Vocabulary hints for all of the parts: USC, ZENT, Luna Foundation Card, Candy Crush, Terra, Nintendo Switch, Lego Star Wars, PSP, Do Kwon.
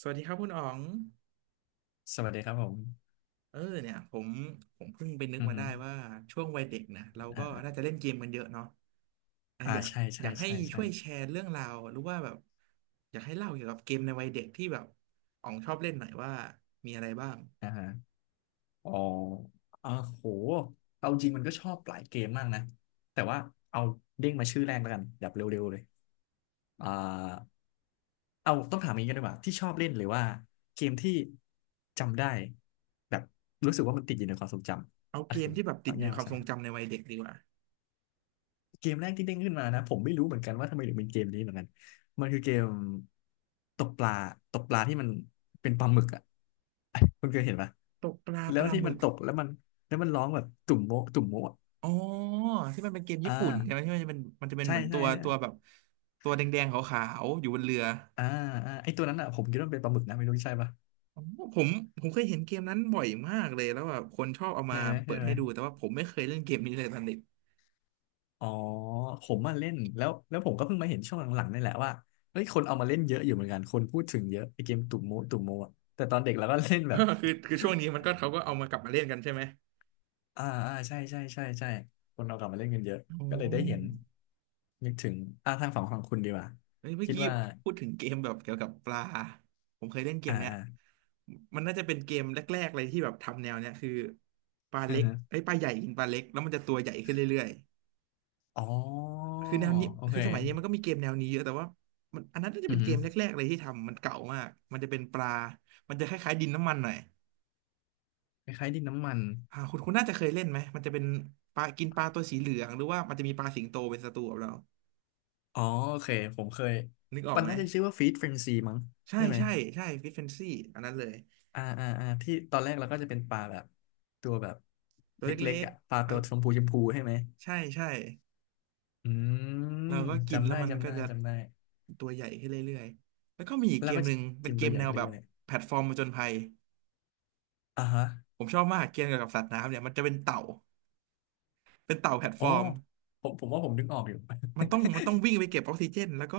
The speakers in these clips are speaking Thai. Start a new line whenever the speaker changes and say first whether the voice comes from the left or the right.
right: สวัสดีครับคุณอ๋อง
left: สวัสดีครับผม
right: เออเนี่ยผมเพิ่งไปนึก
left: อือ
right: มา
left: ฮึ
right: ได้ว่าช่วงวัยเด็กนะเราก็
left: อ่าอ่า
right: น่าจะเล่นเกมกันเยอะเนาะอ่ะ
left: อ่า
right: อยาก
left: ใช่
right: อ
left: ใช่
right: ยากให้
left: ใช่ใช่
right: ช่วยแชร์เรื่องราวหรือว่าแบบอยากให้เล่าเกี่ยวกับเกมในวัยเด็กที่แบบอ๋องชอบเล่นหน่อยว่ามีอะไรบ้าง
left: อ่าฮะอ๋ออ่าโห เอาจริงมันก็ชอบหลายเกมมากนะ แต่ว่าเอาเด้งมาชื่อแรกแล้วกันแบบเร็วๆเลยอ่าเอาต้องถามอย่างนี้กันดีกว่าที่ชอบเล่นหรือว่าเกมที่จำได้แบบรู้สึกว่ามันติดอยู่ในความทรงจ
right: เอา
left: ำก็
right: เกม
left: คือ
right: ที่แบบติ
left: ต้อ
right: ด
left: ง
right: อ
left: แย
right: ยู่ใน
left: ก
right: ค
left: มา
right: วาม
left: ใช่
right: ทรงจำในวัยเด็กดีกว่า
left: เกมแรกที่เด้งขึ้นมานะผมไม่รู้เหมือนกันว่าทำไมถึงเป็นเกมนี้เหมือนกันมันคือเกมตกปลาตกปลาที่มันเป็นปลาหมึกอ่ะ คุณเคยเห็นปะ
right: ตกปลา
left: แล้
right: ป
left: ว
right: ลา
left: ที่
right: หมึ
left: มัน
right: ก
left: ตกแล้วมันแล้วมันร้องแบบตุ่มโมะตุ่มโมะอะ
right: อ๋อที่มันเป็นเกม
left: อ่า
right: ญี่ปุ่นใช่ไหมที่มันจะเป็นมันจะเป็น
left: ใช่
right: เหมือนตั
left: ใช่
right: ว
left: ใช่
right: ตัวแบบตัวแดงๆขาวๆอยู่บนเรือ
left: อ่าอ่าไอตัวนั้นอ่ะผมคิดว่ามันเป็นปลาหมึกนะไม่รู้ใช่ปะ
right: อ๋อผมผมเคยเห็นเกมนั้นบ่อยมากเลยแล้วแบบคนชอบเอามา
left: ใช่ไหม
right: เปิ
left: ใช่
right: ด
left: ไหม
right: ให้ดูแต่ว่าผมไม่เคยเล่นเกมนี้เลยตอนเด็ก
left: อ๋อผมมาเล่นแล้วแล้วผมก็เพิ่งมาเห็นช่วงหลังๆนี่แหละว่าเฮ้ยคนเอามาเล่นเยอะอยู่เหมือนกันคนพูดถึงเยอะไอเกมตุ่มโมะตุ่มโมะอะแต่ตอนเด็กเราก็เล่นแบบ
right: คือช่วงนี้มันก็เขาก็เอามากลับมาเล่นกันใช่ไหม
left: อ่าอ่าใช่ใช่ใช่ใช่คนเอากลับมาเล่นกันเยอะ
right: อ๋
left: ก็เลยได้เห็น
right: อ
left: นึกถึงอ่าทางฝั่งของคุณดีกว่า
right: เฮ้ยเมื่อ
left: คิด
right: กี้
left: ว่า
right: พูดถึงเกมแบบเกี่ยวกับปลาผมเคยเล่นเกม
left: อ่า
right: เนี้ย
left: อ่า
right: มันน่าจะเป็นเกมแรกๆเลยที่แบบทำแนวเนี้ยคือปลา
left: อื
right: เล็
left: อ
right: ก
left: ฮึ
right: ไอ้ยปลาใหญ่กินปลาเล็กแล้วมันจะตัวใหญ่ขึ้นเรื่อย
left: อ๋อ
right: ๆคือแนวนี้
left: โอ
right: คื
left: เค
right: อสมัยนี้มันก็มีเกมแนวนี้เยอะแต่ว่ามันอันนั้นน่าจะ
left: อื
right: เป็
left: อ
right: นเก
left: ฮึ
right: มแรกๆเลยที่ทำมันเก่ามากมันจะเป็นปลามันจะคล้ายๆดินน้ำมันหน่อย
left: คล้ายๆดินน้ำมัน
right: อ่าคุณน่าจะเคยเล่นไหมมันจะเป็นปลากินปลาตัวสีเหลืองหรือว่ามันจะมีปลาสิงโตเป็นศัตรูกับเรา
left: อ๋อโอเคผมเคย
right: นึกออก
left: มัน
right: ไหม
left: น่าจะชื่อว่าฟีดเฟรนซีมั้ง
right: ใช่
left: ใช่ไหม
right: ใช่ใช่ฟิชเฟนซี่อันนั้นเลย
left: อ่าอ่าอ่าที่ตอนแรกเราก็จะเป็นปลาแบบตัวแบบ
right: ตัว
left: เล็
right: เล็
left: ก
right: ก
left: ๆอ่ะปลา
right: ๆอั
left: ตั
right: น
left: วชมพูชมพูใช่ไหม
right: ใช่ใช่
left: อืม
right: เราก็กิน
left: จำ
right: แล้ว
left: ได้
right: มัน
left: จำ
right: ก็
left: ได้
right: จะ
left: จำได้
right: ตัวใหญ่ขึ้นเรื่อยๆแล้วก็มีอีก
left: แล้
right: เก
left: ว
right: ม
left: ก็
right: หนึ่งเป็
left: กิ
right: น
left: น
right: เก
left: ตัว
right: ม
left: ใหญ่
right: แนว
left: ขึ้น
right: แบบ
left: เรื่อย
right: แพลตฟอร์มผจญภัย
left: ๆอ่าฮะ
right: ผมชอบมากเกมเกี่ยวกับสัตว์น้ำเนี่ยมันจะเป็นเต่าเป็นเต่าแพลต
left: อ๋
right: ฟ
left: อ
right: อร์ม
left: ผมผมว่าผมนึกออกอยู่
right: มันต้องวิ่งไปเก็บออกซิเจนแล้วก็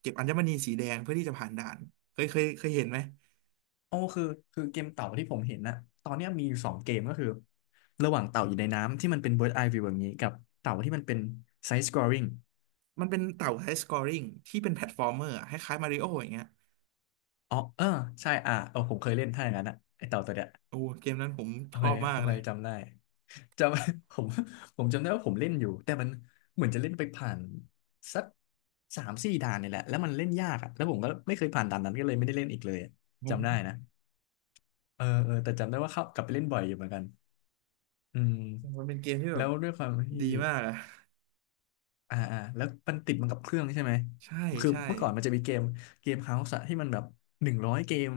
right: เก็บอัญมณีสีแดงเพื่อที่จะผ่านด่านเคยเห็นไหม
left: อ๋อคือคือเกมเต่าที่ผมเห็นนะตอนเนี้ยมีอยู่สองเกมก็คือระหว่างเต่าอยู่ในน้ำที่มันเป็น bird eye view แบบนี้กับเต่าที่มันเป็น side scrolling
right: มันเป็นเต่าไฮสกอริงที่เป็นแพลตฟอร์มเมอร์อะคล้ายๆมาริโออย่างเงี้ย
left: อ๋อเออใช่อ่ะเออผมเคยเล่นถ้าอย่างนั้นอะไอเต่าตัวเนี้ย
right: โอ้เกมนั้นผม
left: โอ
right: ช
left: เค
right: อบมา
left: โอ
right: กเล
left: เค
right: ย
left: จำได้จำ ผมผมจำได้ว่าผมเล่นอยู่แต่มันเหมือนจะเล่นไปผ่านสักสามสี่ด่านนี่แหละแล้วมันเล่นยากอะแล้วผมก็ไม่เคยผ่านด่านนั้นก็เลยไม่ได้เล่นอีกเลยอะ
right: ผม
left: จำได้นะเออเออแต่จำได้ว่าเข้ากลับไปเล่นบ่อยอยู่เหมือนกัน อืม
right: มันเป็นเกมที่แบบ
left: แล้วด้วยความ
right: ดี
left: ที่
right: มากอะ
left: อ่าอ่าแล้วมันติดมันกับเครื่องใช่ไหม
right: ใช่
left: คือ
right: ใช่
left: เมื่อก่อนมันจะมีเกมเฮาส์ที่มันแบบหนึ่งร้อยเกม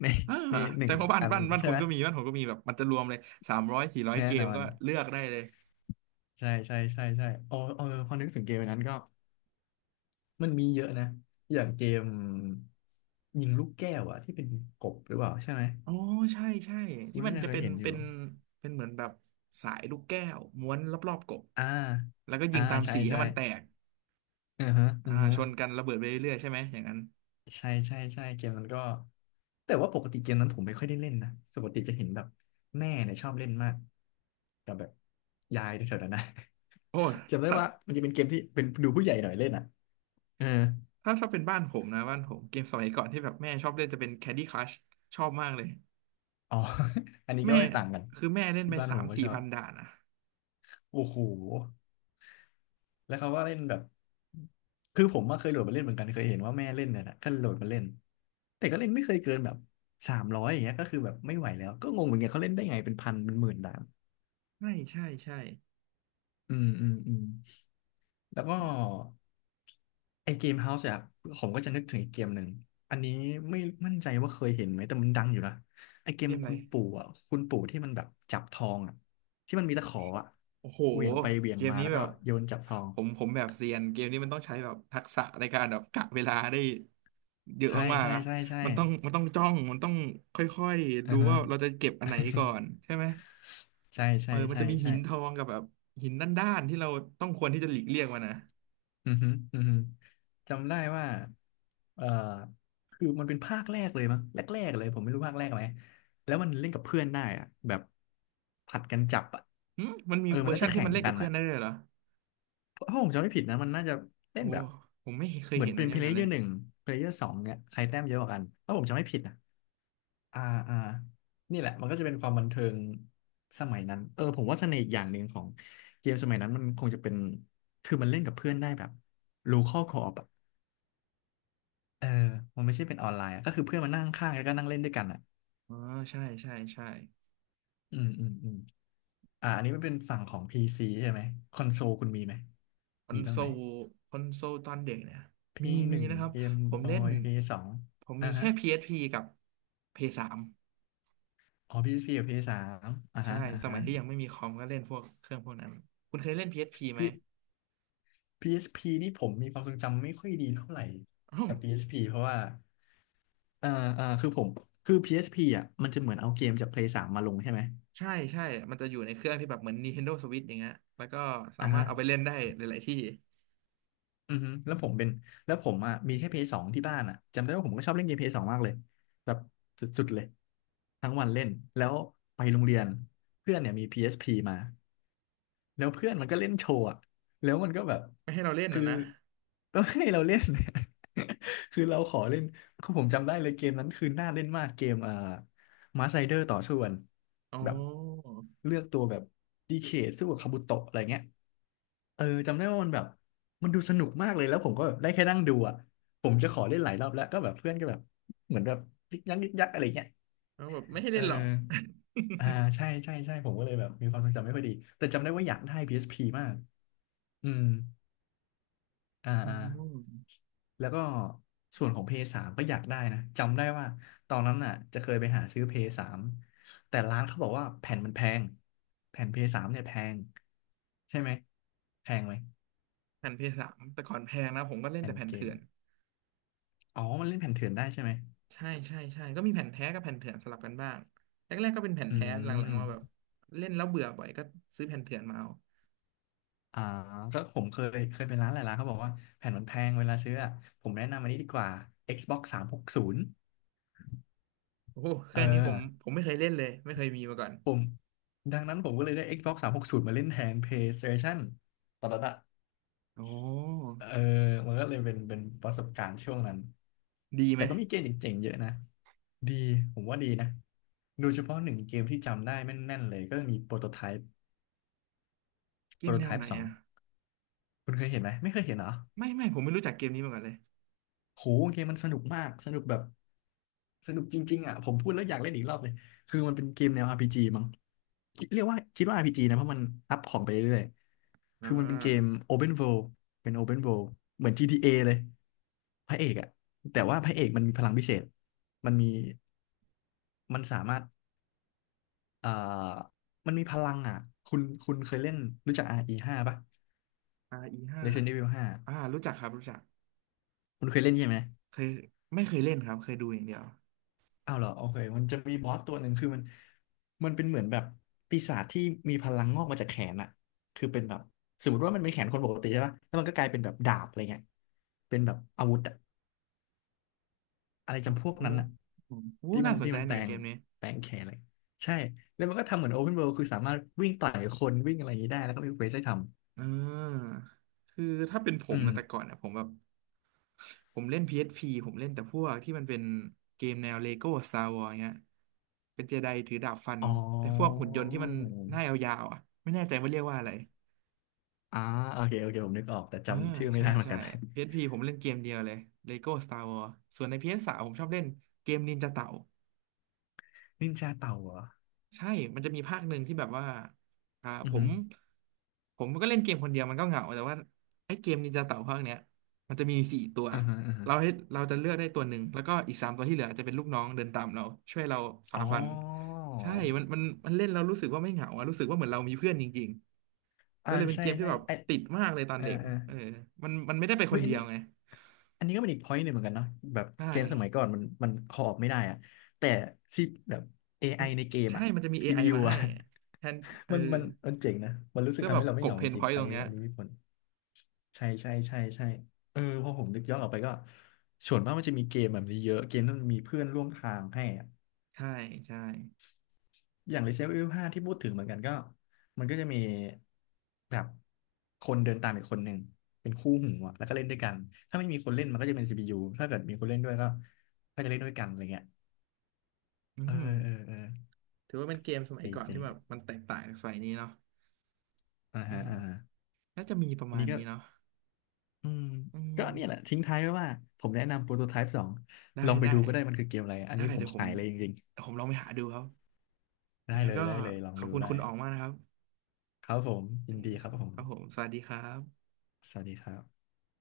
left: ใน
right: อ่า
left: ในหนึ่
right: แต่
left: ง
right: ว่าบ้าน
left: อัน
right: บ้านบ้าน
left: ใช่
right: คุณ
left: ไหม
right: ก็มีบ้านผมก็มีแบบมันจะรวมเลยสามร้อยสี่ร้อย
left: แน่
right: เก
left: น
right: ม
left: อ
right: ก็
left: น
right: เลือกได้เลย
left: ใช่ใช่ใช่ใช่โอ้เออพอนึกถึงเกมอันนั้นก็มันมีเยอะนะอย่างเกมยิงลูกแก้วอะที่เป็นกบหรือเปล่าใช่ไหม
right: อ๋อใช่ใช่
left: คุ
right: ที่
left: ณ
right: มั
left: น่า
right: น
left: จะ
right: จะ
left: เค
right: เป็
left: ย
right: น
left: เห็นอ
right: เป็
left: ยู่
right: นเป็นเหมือนแบบสายลูกแก้วม้วนรอบๆกบ
left: อ่า
right: แล้วก็ยิ
left: อ่า
right: งตาม
left: ใช่
right: สีให้
left: ใช่
right: มันแตก
left: อือฮะอื
right: อ่า
left: อฮะ
right: ชนกันระเบิดไปเรื่อยๆใช่ไหมอย่างนั้น
left: ใช่ใช่ใช่เกมนั้นก็แต่ว่าปกติเกมนั้นผมไม่ค่อยได้เล่นนะปกติจะเห็นแบบแม่เนี่ยชอบเล่นมากกับแบบยายแถวๆนั้นนะ
right: โอ
left: จำได้
right: ้
left: ว่ามันจะเป็นเกมที่เป็นดูผู้ใหญ่หน่อยเล่นอ่ะเออ
right: ถ้าเป็นบ้านผมนะบ้านผมเกมสมัยก่อนที่แบบแม่ชอบเล่นจะเป็น Candy Crush ชอบมากเลย
left: อ๋อ อันนี้ก็
right: แม่
left: ไม่ต่างกัน
right: คือแม่เล่น
left: ที่
right: ไป
left: บ้าน
right: สา
left: ผ
right: ม
left: มก็
right: สี่
left: ชอบ
right: พันด่านอ่ะ
left: โอ้โหแล้วเขาก็เล่นแบบคือผมมาเคยโหลดมาเล่นเหมือนกันเคยเห็นว่าแม่เล่นเนี่ยนะก็โหลดมาเล่นแต่ก็เล่นไม่เคยเกินแบบสามร้อยอย่างเงี้ยก็คือแบบไม่ไหวแล้วก็งงเหมือนกันเขาเล่นได้ไงเป็นพันเป็นหมื่นด่าน
right: ใช่ใช่ใช่
left: อืมอืมอืม แล้วก็ไอเกมเฮาส์อะผมก็จะนึกถึงอีกเกมหนึ่งอันนี้ไม่มั่นใจว่าเคยเห็นไหมแต่มันดังอยู่นะไอเก
right: เก
left: ม
right: มอะไร
left: คุณปู่อะคุณปู่ที่มันแบบจับทองอะที่มันมีตะขออะ
right: โอ้โห
left: เหวี่ยงไปเหวี่ยง
right: เกม
left: มา
right: นี้
left: แล้ว
right: แบ
left: ก็
right: บ
left: โยนจับทอง
right: ผมแบบเซียนเกมนี้มันต้องใช้แบบทักษะในการแบบกะเวลาได้เยอะ
left: ใช่
right: มาก
left: ใช่
right: ๆอ่ะ
left: ใช่ใช่
right: มันต้องจ้องมันต้องค่อยๆ
left: อ่า
right: ดู
left: ฮะ
right: ว่าเราจะเก็บอันไหนก่อนใช่ไหม
left: ใช่
right: เอ
left: ใช่
right: อมัน
left: ใช่
right: จะมีหิ
left: ใช่
right: นทองกับแบบหินด้านๆที่เราต้องควรที่จะหลีกเลี่ยงมันนะ
left: อือฮึอือฮึจำได้ว่าเอ่อคือมันเป็นภาคแรกเลยมั้งแรกๆเลยผมไม่รู้ภาคแรกไหม แล้วมันเล่นกับเพื่อนได้อะแบบผัดกันจับอะ
right: หึมันมี
left: เออ
right: เว
left: มั
right: อ
left: น
right: ร์
left: น่า
right: ชัน
left: จะ
right: ที่
left: แข่
right: มั
left: ง
right: นเล่น
left: กั
right: กับ
left: น
right: เพื่อ
left: อะ
right: นได้เลยเหรอ
left: ถ้าผมจำไม่ผิดนะมันน่าจะเล่
right: โอ้
left: นแบบ
right: ผมไม่เคย
left: เหมือ
right: เห็
left: น
right: นอั
left: เป็
right: น
left: น
right: เดี
left: เพ
right: ยว
left: ล
right: กัน
left: เย
right: เล
left: อ
right: ย
left: ร์หนึ่งเพลเยอร์สองเนี่ยใครแต้มเยอะกว่ากันถ้าผมจำไม่ผิดนะอ่าอ่านี่แหละมันก็จะเป็นความบันเทิงสมัยนั้นเออผมว่าเสน่ห์อีกอย่างหนึ่งของเกมสมัยนั้นมันคงจะเป็นคือมันเล่นกับเพื่อนได้แบบ local co-op อะเออมันไม่ใช่เป็นออนไลน์อะก็คือเพื่อนมานั่งข้างๆแล้วก็นั่งเล่นด้วยกันอ่ะ
right: อ๋อใช่ใช่ใช่
left: อืมอืมอืมอ่าอันนี้มันเป็นฝั่งของ PC ใช่ไหมคอนโซลคุณมีไหม
right: คอน
left: มีบ้า
right: โซ
left: งไหม
right: ลคอนโซลตอนเด็กเนี่ย
left: p
right: มี
left: ห
right: มี
left: นึ่ง
right: นะครับ
left: เกม
right: ผม
left: บอ
right: เล่น
left: ย p สอง
right: ผม
left: อ่า
right: มีแค่
left: ฮะ
right: PSP กับ p 3
left: อ๋อ PSP กับ PS3 อสสามอ่า
right: ใช่
left: ฮะอ่า
right: สมั
left: ฮะ
right: ยที่ยังไม่มีคอมก็เล่นพวกเครื่องพวกนั้น คุณเคยเล่น PSP ไหม
left: พี่ PSP นี่ผมมีความทรงจำไม่ค่อยดีเท่าไหร่
right: อ้าว
left: กับ PSP เพราะว่าเอ่อเอ่อคือผม คือ PSP อสพีอ่ะมันจะเหมือนเอาเกมจาก Play 3มมาลงใช่ไหม
right: ใช่ใช่มันจะอยู่ในเครื่องที่แบบเหมือน Nintendo Switch อย่างเงี้ยแล้วก็สา
left: อ่า
right: มารถ
left: ฮะ
right: เอาไปเล่นได้หลายๆที่
left: อือฮึแล้วผมอ่ะมีแค่ PS 2ที่บ้านอ่ะ จำได้ว่าผมก็ชอบเล่นเกม PS 2มากเลยแบบสุดๆ เลยทั้งวันเล่น แล้วไปโรงเรียนเพื่อนเนี่ยมี PSP มา แล้วเพื่อนมันก็เล่นโชว์อะแล้วมันก็แบบ
right: ไม่ให้เราเล่น
left: คื
right: นะ
left: อ
right: นะ
left: ก็ให้เราเล่น คือเราขอเล่นคือผมจำได้เลยเกมนั้นคือน่าเล่นมากเกมอ่ามาไซเดอร์ต่อสู้กัน
right: อ๋
left: แบบ
right: อ
left: เลือกตัวแบบดีเคสู้กับคาบุโตะอะไรเงี้ยเออจำได้ว่ามันแบบมันดูสนุกมากเลยแล้วผมก็แบบได้แค่นั่งดูอ่ะผมจะขอเล่นหลายรอบแล้วก็แบบเพื่อนก็แบบเหมือนแบบยิกยักยิกยักอะไรเงี้ย
right: แล้วแบบไม่ให้
left: เอ
right: เล่
left: อ
right: นหรอก
left: อ่าใช่ใช่ใช่ผมก็เลยแบบมีความทรงจำไม่ค่อยดีแต่จำได้ว่าอยากได้พีเอสพีมากอืม อ่า
right: อ๋อ
left: อ่าแล้วก็ส่วนของ พเอสสามก็อยากได้นะจำได้ว่าตอนนั้นน่ะจะเคยไปหาซื้อ พเอสสามแต่ร้านเขาบอกว่าแผ่นมันแพงแผ่น พเอสสามเนี่ยแพงใช่ไหมแพงไหม
right: แผ่นเพย์สสามแต่ก่อนแพงนะผมก็เล่น
left: แผ่
right: แต่
left: น
right: แผ่น
left: เก
right: เถื่
left: ม
right: อน
left: อ๋อมันเล่นแผ่นเถื่อนได้ใช่ไหม
right: ใช่ใช่ใช่ก็มีแผ่นแท้กับแผ่นเถื่อนสลับกันบ้างแรกๆก็เป็นแผ่น
left: อื
right: แท้หลังๆมาแบบ
left: ม
right: เล่นแล้วเบื่อบ่อยก็ซื้อแผ่นเถื่อนมาเอา
left: อ่าก็ผมเคยไปร้านหลายร้านเขาบอกว่าแผ่นมันแพงเวลาซื้ออะผมแนะนำอันนี้ดีกว่า Xbox สามหกศูนย์
right: โอ้โหเค
left: เออ
right: รื่องนี้ผมไม่เคยเล่นเลยไม่เคยมีมาก่อน
left: ผมดังนั้นผมก็เลยได้ Xbox 360มหกศูนย์มาเล่นแทน PlayStation ตอนนั้นอะ
right: โอ้
left: เออมันก็เลยเป็นประสบการณ์ช่วงนั้น
right: ดีไห
left: แต่
right: ม
left: ก็มีเกมเจ๋งๆเยอะนะ ดี ผมว่าดีนะโดยเฉพาะหนึ่งเกมที่จำได้แม่นๆเลยก็มีโปรโตไทป์
right: เก
left: โปร
right: ม
left: โต
right: แน
left: ไท
right: วไหน
left: ป์สอง
right: อ่ะ
left: คุณเคยเห็นไหม ไม่เคยเห็นเหรอ
right: ไม่ไม่ผมไม่รู้จักเกมนี้มาก่อนเลย
left: โหเกมมันสนุกมาก สนุกแบบสนุกจริงๆอ่ะผมพูดแล้วอยากเล่นอีกรอบเลย คือมันเป็นเกมแนว RPG มั้งเรียกว่าคิดว่าอาร์พีจีนะเพราะมันอัพของไปเรื่อย
right: อ่
left: คือมันเป็นเกม
right: า
left: Open World เป็น Open World เหมือน GTA เอเลยพระเอกอะแต่ว่าพระเอกมันมีพลังพิเศษมันมีมันสามารถเอ่อมันมีพลังอะคุณเคยเล่นรู้จัก RE5 ป่ะ
right: r ีห้า
left: Resident Evil 5
right: อ่ารู้จักครับรู้จัก
left: คุณเคยเล่นใช่ไหม
right: เคยไม่เคยเล่นครับเคยดูอย่างเดียว
left: อ้าวเหรอโอเคมันจะมีบอสตัวหนึ่งคือมันมันเป็นเหมือนแบบปีศาจที่มีพลังงอกมาจากแขนอะคือเป็นแบบสมมติว่ามันเป็นแขนคนปกติใช่ป่ะแล้วมันก็กลายเป็นแบบดาบอะไรเงี้ยเป็นแบบอาวุธอะ อะไร
right: โอ้
left: จำพวก
right: โห
left: นั้นอะ
right: โอ้น่าสน
left: ที่
right: ใจ
left: มันแป
right: ใน
left: ล
right: เก
left: ง
right: มนี้
left: แปลงแขนอะไรใช่แล้วมันก็ทำเหมือนโอเพนเวิลด์คือสามารถวิ่งต่อยคนวิ่งอะไรอย่างนี้ได้แล้วก็มีเควสให้ทำ
right: เออคือถ้าเป็นผ
left: อื
right: มนะแต่
left: ม
right: ก่อนเนี่ยผมแบบ ผมเล่น PSP ผมเล่นแต่พวกที่มันเป็นเกมแนวเลโก้ Star Wars เงี้ยเป็นเจไดถือดาบฟัน
left: อ๋
right: ไอ้พวก
left: อ
right: หุ่นยนต์ที่มันหน้ายาวๆอ่ะไม่แน่ใจว่าเรียกว่าอะไร
left: อ่าโอเคโอเคผมนึกออกแต่
right: เออ
left: จำชื่อไม่
right: ใช่
left: ได้เหมือน
right: ใช่
left: กัน
right: PSP ผมเล่นเกมเดียวเลย Lego Star Wars ส่วนใน PS3 ผมชอบเล่นเกมนินจาเต่า
left: นินจาเต่าเหรอ
right: ใช่มันจะมีภาคหนึ่งที่แบบว่าอ่า
left: อื
right: ผ
left: อฮึ
right: มผมก็เล่นเกมคนเดียวมันก็เหงา แต่ว่าไอ้เกมนินจาเต่าภาคเนี้ยมันจะมีสี่ตัว
left: อือฮึอือฮึ
right: เราให้เราจะเลือกได้ตัวหนึ่งแล้วก็อีกสามตัวที่เหลือจะเป็นลูกน้องเดินตามเราช่วยเรา
left: อ๋
right: ฝ่า
left: อ
right: ฟันใช่มันเล่นเรารู้สึกว่าไม่เหงาอะรู้สึกว่าเหมือนเรามีเพื่อนจริงๆ
left: อ่า
right: ก็เลยเป็น
left: ใช่
right: เกมที่
left: ใช่
right: แบบ
left: ไอ
right: ติดมากเลยตอ
left: เอ
right: น
left: อ
right: เด็ก
left: เออ
right: เออมันมันไม่ได้ไปค
left: เฮ้
right: น
left: ยอั
right: เดี
left: น
right: ยว
left: นี้
right: ไง
left: อันนี้ก็เป็นอีก point หนึ่งเหมือนกันเนาะแบบ
right: ใช่
left: เกมสมัยก่อนมันคออไม่ได้อะแต่ซีแบบ AI ในเกม
right: ใช่
left: อะ
right: มันจะมี AI
left: CPU
right: มาให้
left: อะ
right: แทนเอ อ
left: มันมันมันเจ๋งนะมันรู้สึก
right: เพื่อ
left: ทำ
right: แบ
left: ให้
right: บ
left: เรา
right: ก
left: ไม่
right: ล
left: เห
right: บ
left: งา
right: เพ
left: จ
right: นพ
left: ริง
right: อย
left: ๆ
right: ต์ตรงเนี้ย
left: อันนี้มีผลใช่ใช่ใช่ใช่เออพอผมนึกย้อนออกไปก็ส่วนมากมันจะมีเกมแบบนี้เยอะเกมที่มันมีเพื่อนร่วมทางให้อะ
right: ใช่ใช่
left: อย่าง Resident Evil 5ที่พูดถึงเหมือนกันก็มันก็จะมีแบบคนเดินตามอีกคนหนึ่งเป็นคู่หูอะแล้วก็เล่นด้วยกันถ้าไม่มีคนเล่นมันก็จะเป็น CPU ถ้าเกิดมีคนเล่นด้วยก็จะเล่นด้วยกันอะไรเงี้ย
right: อื
left: เออ
right: ม
left: เออเออ
right: ถือว่าเป็นเกมสมั
left: จ
right: ย
left: ริง
right: ก่อน
left: จริ
right: ที่
left: ง
right: แบบมันแตกต่างจากสมัยนี้เนาะ
left: อ่า
right: เอ
left: ฮะอ่า
right: อ
left: ฮะ
right: น่าจะมีประ
left: อัน
right: มาณ
left: นี้ก็
right: นี้เนาะ
left: อืม
right: อืม
left: ก็เนี่ยแหละทิ้งท้ายไว้ว่าผมแนะนำโปรโตไทป์สอง
right: ได้
left: ลองไป
right: ได้
left: ดูก็ได้มันคือเกมอะไรอัน
right: ได้
left: นี้ผม
right: เดี๋ยวผม
left: ขายเลยจริง
right: เดี๋ยวผมลองไปหาดูครับ
left: ๆ
right: ยั
left: ได้
right: งไง
left: เลย
right: ก็
left: ได้เลยลอง
right: ขอบ
left: ดู
right: คุณ
left: ได้
right: คุณออกมากนะครับ
left: ครับผม
right: เอ
left: ยิ
right: อ
left: นดีครับผม
right: ครับผมสวัสดีครับ
left: สวัสดีครับ